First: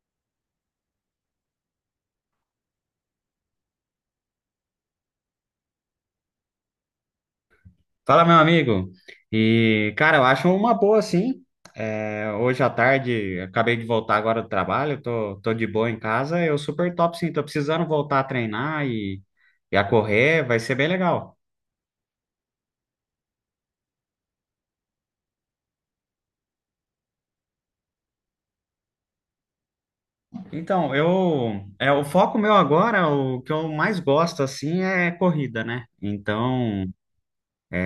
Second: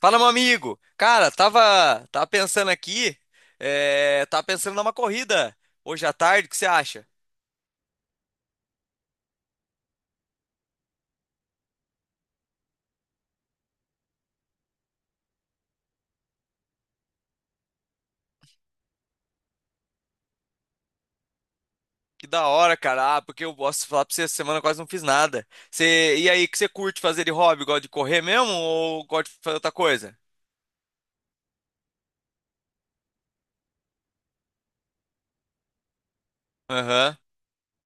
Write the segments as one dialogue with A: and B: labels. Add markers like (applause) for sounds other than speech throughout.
A: Fala, meu amigo. Cara, tava pensando aqui, tava pensando numa corrida hoje à tarde, o que você acha?
B: Fala, meu amigo. E, cara, eu acho uma boa, sim. É, hoje à tarde, acabei de voltar agora do trabalho, tô de boa em casa. Eu super top, sim. Tô precisando voltar a treinar e a correr, vai ser bem legal.
A: Que da hora, cara. Ah, porque eu posso falar pra você, essa semana eu quase não fiz nada. E aí, o que você curte fazer de hobby? Gosta de correr mesmo ou gosta de fazer outra coisa?
B: Então, o foco meu agora, o que eu mais gosto, assim, é corrida, né? Então,
A: Aham.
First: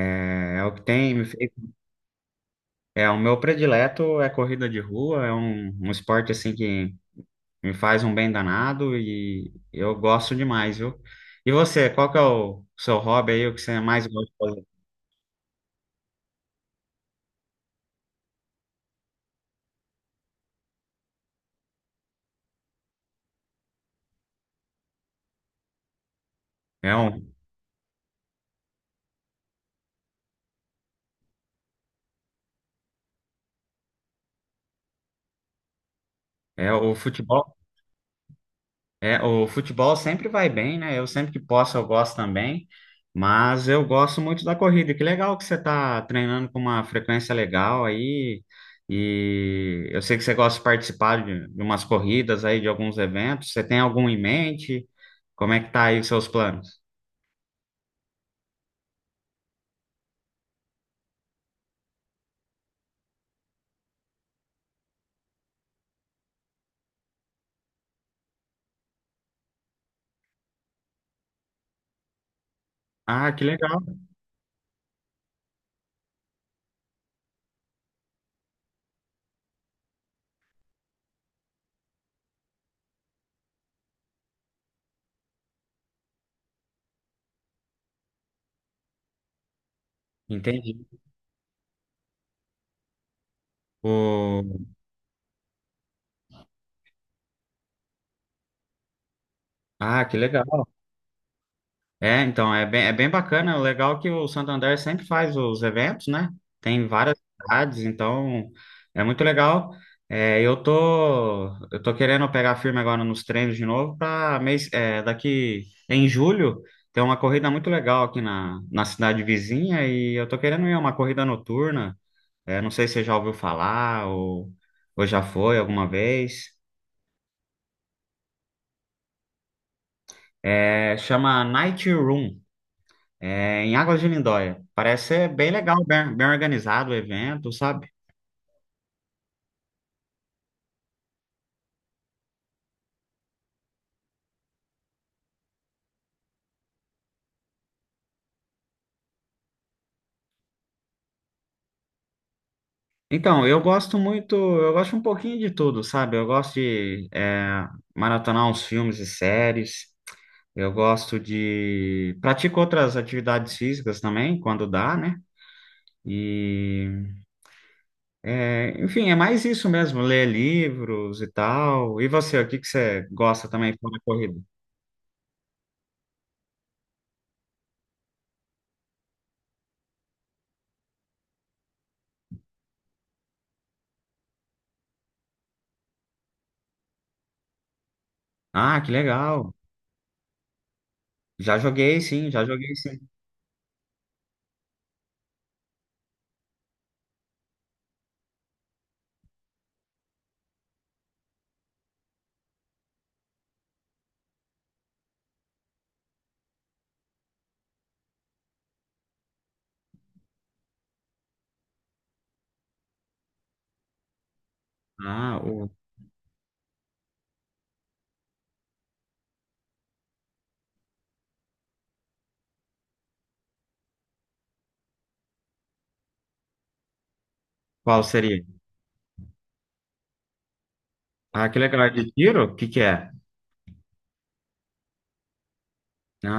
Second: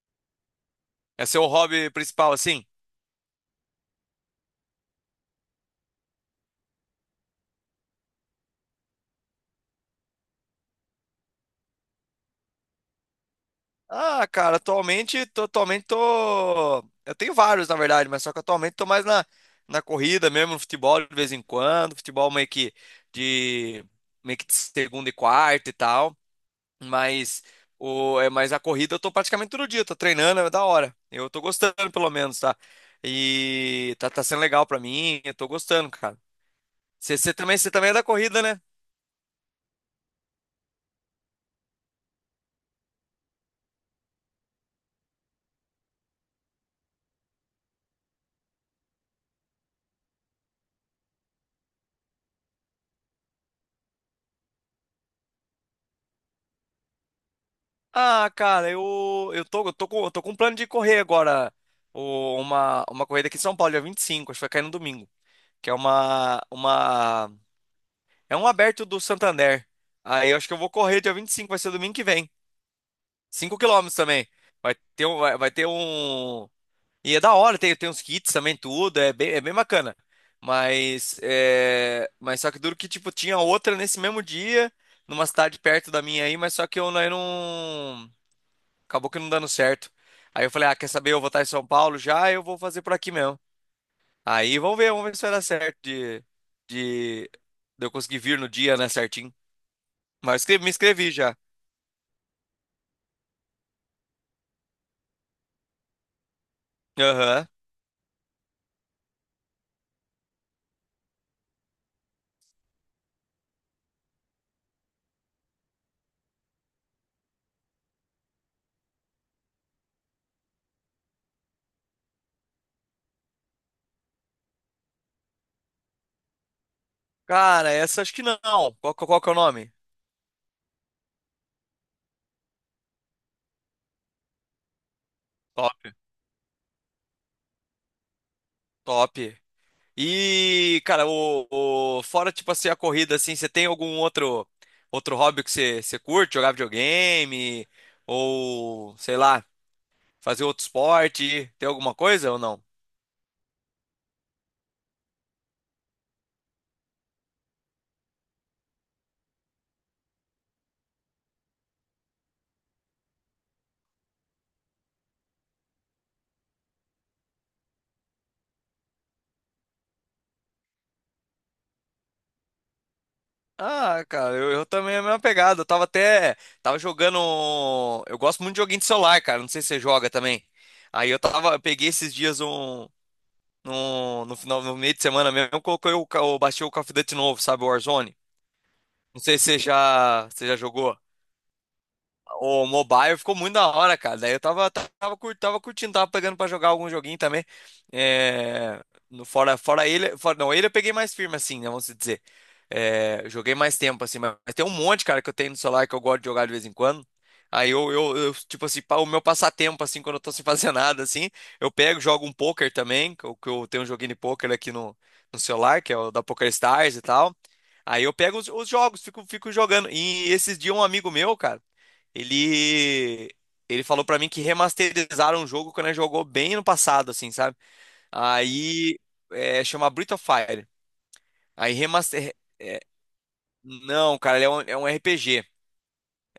B: é o que tem me
A: É seu
B: feito.
A: hobby principal, assim?
B: É, o meu predileto é corrida de rua, é um esporte, assim, que me faz um bem danado e eu gosto demais, viu? E você, qual que é o seu hobby aí, o que você mais gosta
A: Ah,
B: de
A: cara,
B: fazer?
A: atualmente tô. Eu tenho vários, na verdade, mas só que atualmente tô mais na corrida mesmo, no futebol de vez em quando. Futebol de, meio que de segunda e quarta e tal.
B: É, um,
A: Mas, mas a corrida eu tô praticamente todo dia, tô treinando, é da hora. Eu tô gostando, pelo menos, tá? E tá sendo legal pra mim, eu tô gostando, cara.
B: é o
A: Você
B: futebol?
A: também, você também é da corrida, né?
B: É, o futebol sempre vai bem, né? Eu sempre que posso eu gosto também, mas eu gosto muito da corrida. Que legal que você tá treinando com uma frequência legal aí. E eu sei que você gosta de participar de umas corridas aí, de alguns eventos. Você tem algum em mente? Como é que tá aí os seus planos?
A: Ah, cara, eu tô com um plano de correr agora. Uma corrida aqui em São Paulo, dia 25 acho que vai cair no domingo. Que é um aberto do Santander. Aí eu acho que eu vou correr dia 25 vai ser domingo que vem.
B: Ah, que
A: cinco
B: legal.
A: quilômetros também. Vai ter um. E é da hora, tem uns kits também, tudo, é bem bacana. Mas só que duro que, tipo, tinha outra nesse mesmo dia, numa cidade perto da minha aí, mas só que eu não acabou que não dando certo. Aí eu falei, ah,
B: Entendi.
A: quer saber? Eu vou estar em São Paulo já, eu vou fazer por aqui mesmo. Aí
B: O...
A: vamos ver se vai dar certo de, de eu conseguir vir no dia, né, certinho.
B: Ah, que
A: Mas
B: legal.
A: me inscrevi já.
B: É, então, é bem bacana. O legal é que o Santander sempre faz os eventos, né? Tem várias
A: Aham.
B: cidades, então é muito legal. É, eu tô querendo pegar firme agora nos treinos de novo para mês, daqui em julho tem uma corrida muito legal aqui na cidade vizinha e eu tô querendo ir a uma corrida noturna. É, não sei se você já ouviu falar ou já foi alguma vez.
A: Cara, essa acho que não. Qual que é o nome?
B: É, chama Night Run. Em Águas de Lindóia. Parece ser bem
A: Top,
B: legal, bem, bem organizado o evento, sabe?
A: top. E, cara, fora, tipo assim, a corrida, assim, você tem algum outro hobby que você curte? Jogar videogame? Ou, sei lá, fazer outro esporte? Tem alguma coisa ou não?
B: Então, eu gosto muito, eu gosto um pouquinho de tudo, sabe? Eu gosto de maratonar uns filmes e séries, Pratico outras atividades físicas também, quando dá, né? E, enfim, é mais isso mesmo, ler livros e tal. E você, o que que você gosta também fora da
A: Ah, cara,
B: corrida?
A: eu também é a mesma pegada. Eu tava até. Tava jogando. Eu gosto muito de joguinho de celular, cara. Não sei se você joga também. Aí eu tava. Eu peguei esses dias um. No final, no meio de semana mesmo, eu baixei o Call of Duty novo, sabe? O Warzone.
B: Ah, que
A: Não sei se
B: legal!
A: você já jogou.
B: Já joguei, sim, já
A: O
B: joguei, sim.
A: mobile ficou muito da hora, cara. Daí eu tava curtindo, tava pegando pra jogar algum joguinho também. É, no, fora, fora ele, fora, não, ele eu peguei mais firme, assim, né, vamos dizer. Joguei mais tempo, assim, mas tem um monte, cara, que eu tenho no celular que eu gosto de jogar de vez em quando. Aí, tipo assim, o meu passatempo, assim, quando eu tô sem fazer (laughs) nada, assim, eu pego, jogo um poker também, que eu tenho um joguinho de poker aqui no,
B: Ah,
A: celular, que é o da Poker Stars e tal. Aí eu pego os jogos, fico jogando. E esses dias um amigo meu, cara. Ele ele falou pra mim que remasterizaram o jogo quando ele jogou bem no passado, assim, sabe?
B: qual seria?
A: Aí, chama Breath of Fire.
B: Ah, que
A: Aí
B: legal. É de
A: remaster.
B: tiro? O que que é?
A: Não, cara, ele é um, RPG.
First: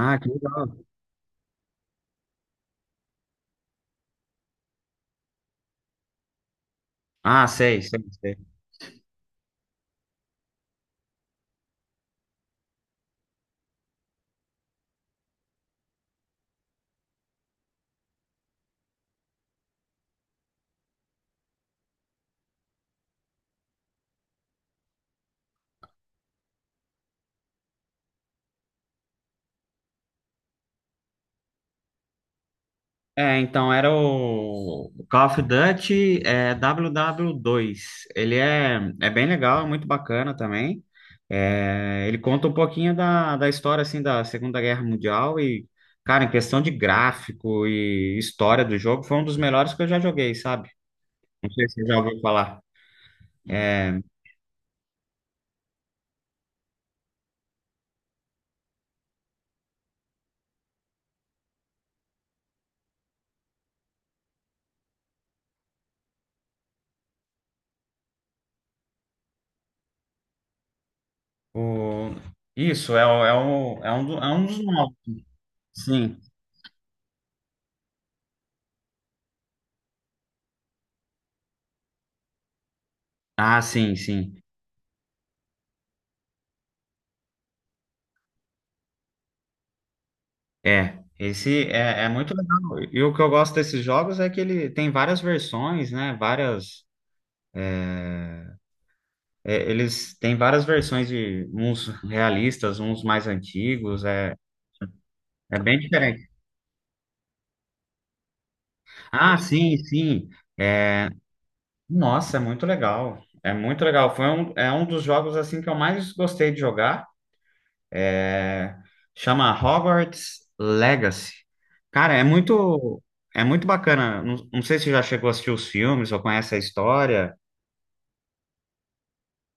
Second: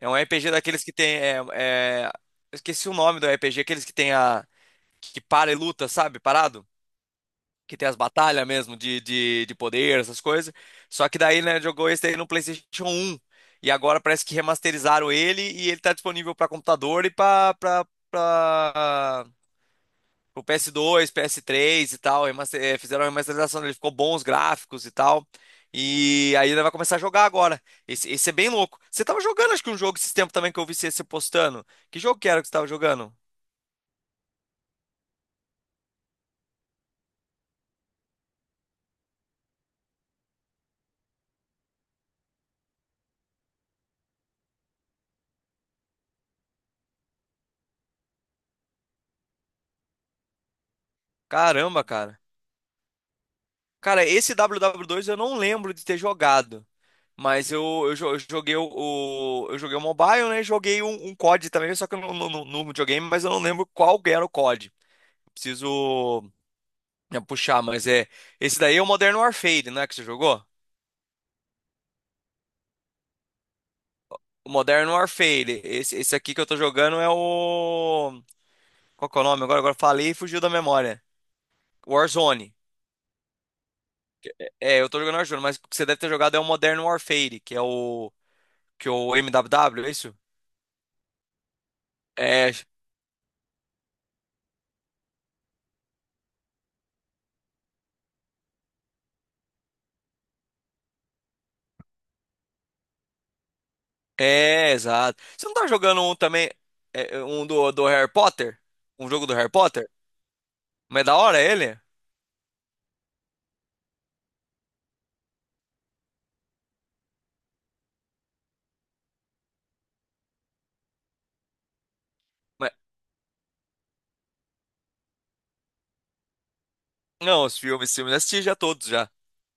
A: É um
B: que
A: RPG daqueles
B: legal.
A: que tem. Eu esqueci o nome do RPG, aqueles que tem a. Que para e luta, sabe? Parado?
B: Ah,
A: Que
B: sei,
A: tem as
B: sei, sei.
A: batalhas mesmo de, poder, essas coisas. Só que daí, né, jogou esse aí no PlayStation 1. E agora parece que remasterizaram ele e ele tá disponível pra computador e pra, pra, pra pro PS2, PS3 e tal, fizeram a remasterização dele, ficou bons gráficos e tal. E aí ele vai começar a jogar agora. Esse é bem louco. Você tava jogando, acho que um jogo esses tempos também que eu vi você postando. Que jogo que era que você tava jogando?
B: É, então era o Call of Duty WW2. Ele é bem legal, é muito bacana também. É, ele conta um pouquinho da história assim da Segunda Guerra Mundial e, cara, em questão de gráfico e história do jogo, foi um dos melhores que eu já joguei, sabe? Não sei se
A: Caramba,
B: você já ouviu
A: cara.
B: falar. É,
A: Cara, esse WW2 eu não lembro de ter jogado. Mas eu joguei o mobile, né? E joguei um COD também, só que eu não no videogame, mas eu não lembro qual era o COD. Preciso né, puxar, mas é. Esse daí é o Modern Warfare, não é que você jogou?
B: o, isso. é, o- é, o, é, um, do- é um
A: O
B: dos
A: Modern
B: novos.
A: Warfare. Esse
B: Sim.
A: aqui que eu tô jogando é o. Qual que é o nome? Agora falei e fugiu da memória. Warzone.
B: Ah, sim, sim.
A: É, eu tô jogando Warzone, mas o que você deve ter jogado é o Modern Warfare, que é o. Que é o MWW, é isso?
B: É, esse é muito
A: É.
B: legal. E o que eu gosto desses jogos é que ele tem várias versões, né? Várias, eles têm várias versões de uns realistas, uns mais antigos. É,
A: É, exato. Você não
B: é
A: tá
B: bem
A: jogando um
B: diferente.
A: também. Um do Harry Potter? Um jogo do
B: Ah,
A: Harry
B: sim,
A: Potter?
B: sim.
A: Mas é
B: É,
A: da hora ele?
B: nossa, é muito legal. É muito legal. É um dos jogos assim que eu mais gostei de jogar. É, Chama Hogwarts Legacy. Cara, é
A: Mas-
B: muito, é muito bacana. Não, não sei se você já chegou a assistir os filmes ou conhece a história.
A: não, os filmes eu assisti já todos já.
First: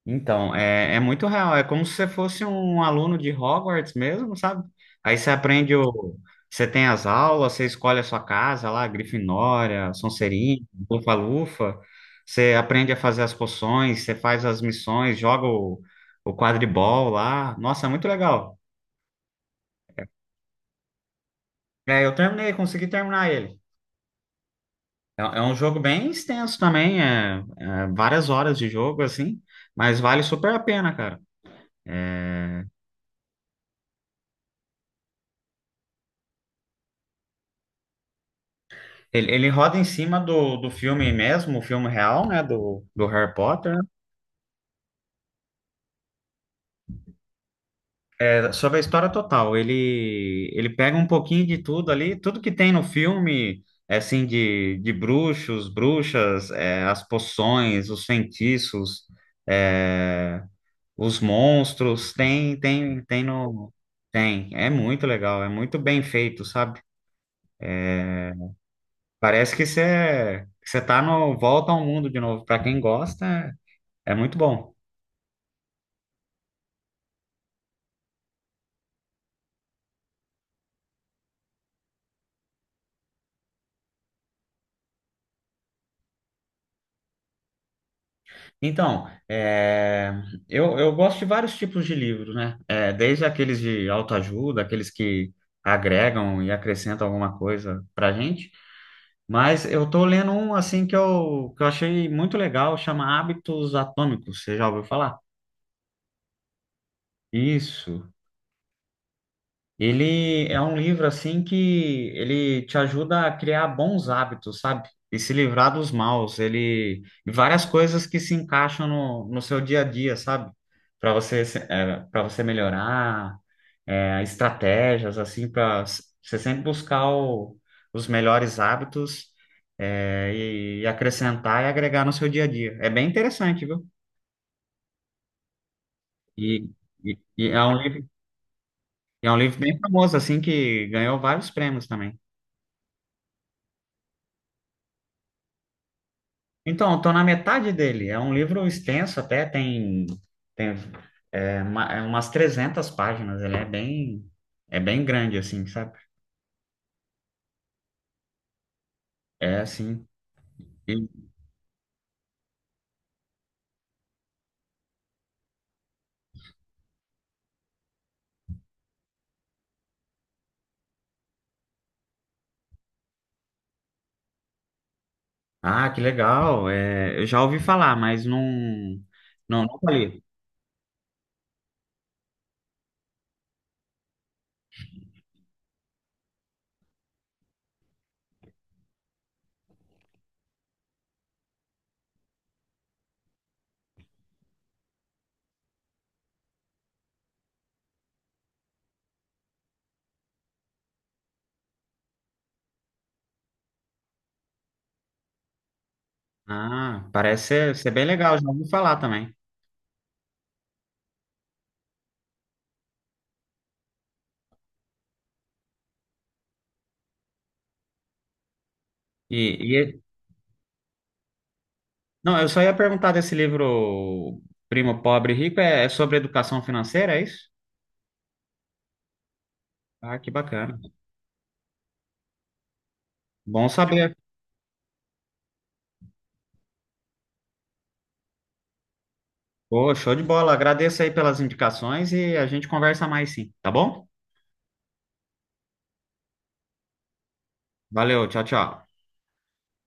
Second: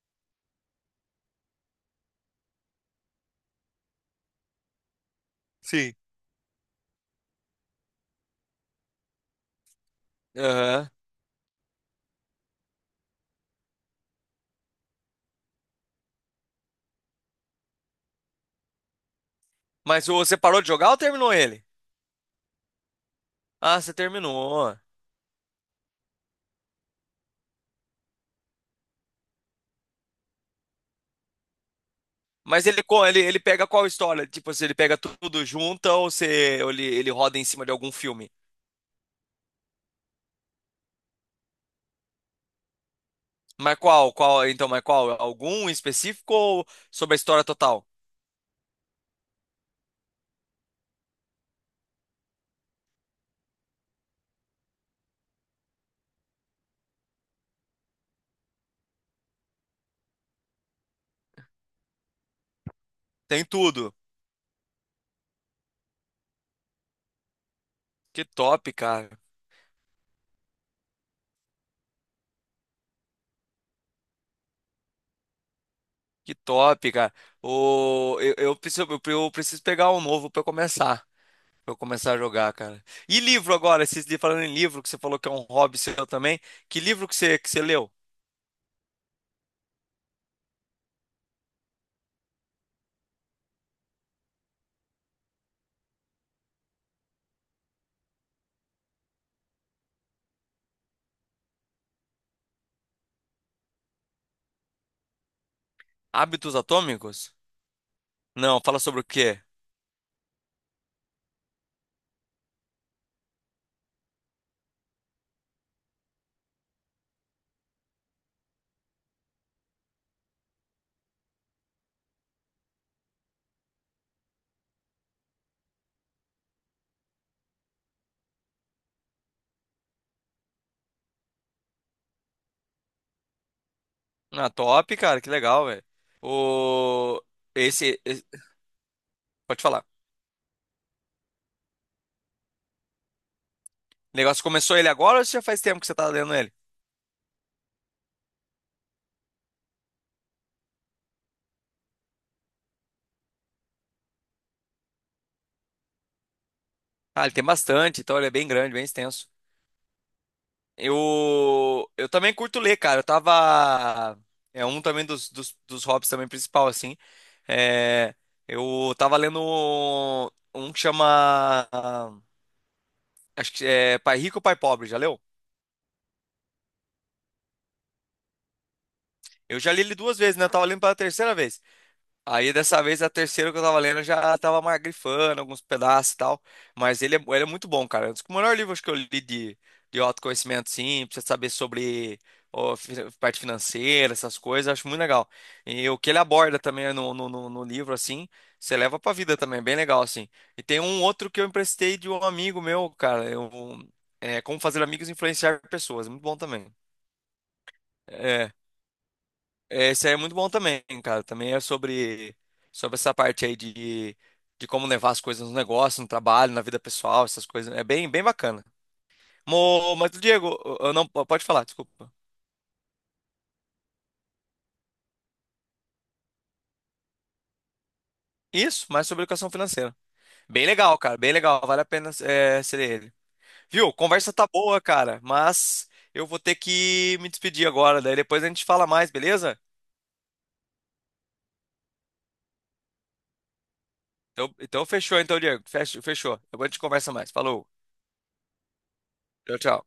B: Então, é muito real. É como se você fosse um aluno de Hogwarts mesmo, sabe? Aí você aprende
A: Sim.
B: o. Você tem as aulas, você escolhe a sua casa lá, Grifinória, Sonserina,
A: Aham.
B: Lufa-Lufa. Você aprende a fazer as poções, você faz as missões, joga o quadribol lá. Nossa, é muito legal.
A: Mas você parou de jogar ou terminou ele?
B: Eu terminei, consegui terminar ele.
A: Ah, você terminou.
B: É um jogo bem extenso também, é várias horas de jogo, assim, mas vale super a pena, cara. É,
A: Mas ele pega qual história? Tipo, se ele pega tudo junto ou se ele roda em cima de algum filme?
B: ele roda em cima do filme mesmo, o filme real, né, do Harry Potter,
A: Mas
B: né?
A: qual? Qual? Então, mas qual? Algum em específico ou sobre a história total?
B: É sobre a história total. Ele pega um pouquinho de tudo ali, tudo que tem no filme, assim, de bruxos, bruxas, as poções, os feitiços, é, os monstros, tem, tem, tem
A: Tem
B: no...
A: tudo.
B: Tem, é muito legal, é muito bem feito, sabe?
A: Que top, cara.
B: Parece que você tá no Volta ao Mundo de novo. Para quem gosta, é muito bom.
A: Que top, cara. Eu preciso pegar um novo pra eu começar. Pra eu começar a jogar, cara. E livro agora? Falando em livro, que você falou que é um hobby seu também. Que livro que você leu?
B: Então, eu gosto de vários tipos de livros, né? É, desde aqueles de autoajuda, aqueles que agregam e acrescentam alguma coisa pra gente. Mas eu tô lendo um, assim, que eu achei muito legal, chama Hábitos Atômicos. Você já ouviu falar?
A: Hábitos Atômicos?
B: Isso.
A: Não, fala sobre o quê?
B: Ele é um livro assim que ele te ajuda a criar bons hábitos, sabe? E se livrar dos maus. Ele e várias coisas que se encaixam no seu dia a dia, sabe? Para você para você melhorar, estratégias assim para você sempre buscar os melhores hábitos e acrescentar e agregar no seu dia a dia. É bem interessante, viu?
A: Na top, cara, que legal, velho.
B: E, e,
A: O...
B: e
A: Esse, esse-
B: é um livro
A: Pode
B: bem
A: falar.
B: famoso assim que ganhou vários prêmios também.
A: O negócio começou ele agora ou já faz tempo que você tá lendo ele?
B: Então, estou na metade dele. É um livro extenso até, tem umas 300 páginas. Ele é bem grande, assim, sabe?
A: Ah, ele tem bastante, então ele é bem grande, bem extenso.
B: É, assim.
A: Eu,
B: E-
A: eu também curto ler, cara. Eu tava. É um também dos hobbies também principal, assim. É, Eu tava lendo um que chama. Acho que é Pai Rico, Pai Pobre, já leu?
B: ah, que legal. É, eu já ouvi falar, mas não,
A: Eu
B: não,
A: já li
B: nunca
A: ele duas
B: li.
A: vezes, né? Eu tava lendo pela terceira vez. Aí dessa vez a terceira que eu tava lendo eu já tava mais grifando alguns pedaços e tal. Mas ele é muito bom, cara. É um dos melhores livros que eu li de, autoconhecimento, sim, pra você saber sobre parte financeira, essas coisas, eu acho muito legal. E o que ele aborda também no livro, assim, você leva pra vida também, bem legal, assim. E tem um outro que eu emprestei de um amigo meu, cara. Como Fazer Amigos e Influenciar Pessoas, muito bom também.
B: Ah, parece ser, bem legal. Já
A: É,
B: ouvi falar também.
A: Esse aí é muito bom também, cara. Também é sobre essa parte aí de como levar as coisas no negócio, no trabalho, na vida pessoal, essas coisas. É bem, bem bacana.
B: E,
A: Mo,
B: e-
A: mas, Diego, eu não, pode falar, desculpa.
B: não, eu só ia perguntar desse livro Primo Pobre e Rico. É sobre educação financeira, é isso?
A: Isso, mas sobre educação financeira.
B: Ah, que
A: Bem
B: bacana.
A: legal, cara. Bem legal. Vale a pena ser ele.
B: Bom
A: Viu?
B: saber.
A: Conversa tá boa, cara. Mas eu vou ter que me despedir agora. Daí depois a gente fala mais, beleza?
B: Pô, show de bola. Agradeço aí pelas indicações e a gente conversa mais sim, tá bom?
A: Então fechou, então, Diego. Fechou. Depois a gente conversa mais. Falou.
B: Valeu, tchau, tchau.
A: Tchau, tchau.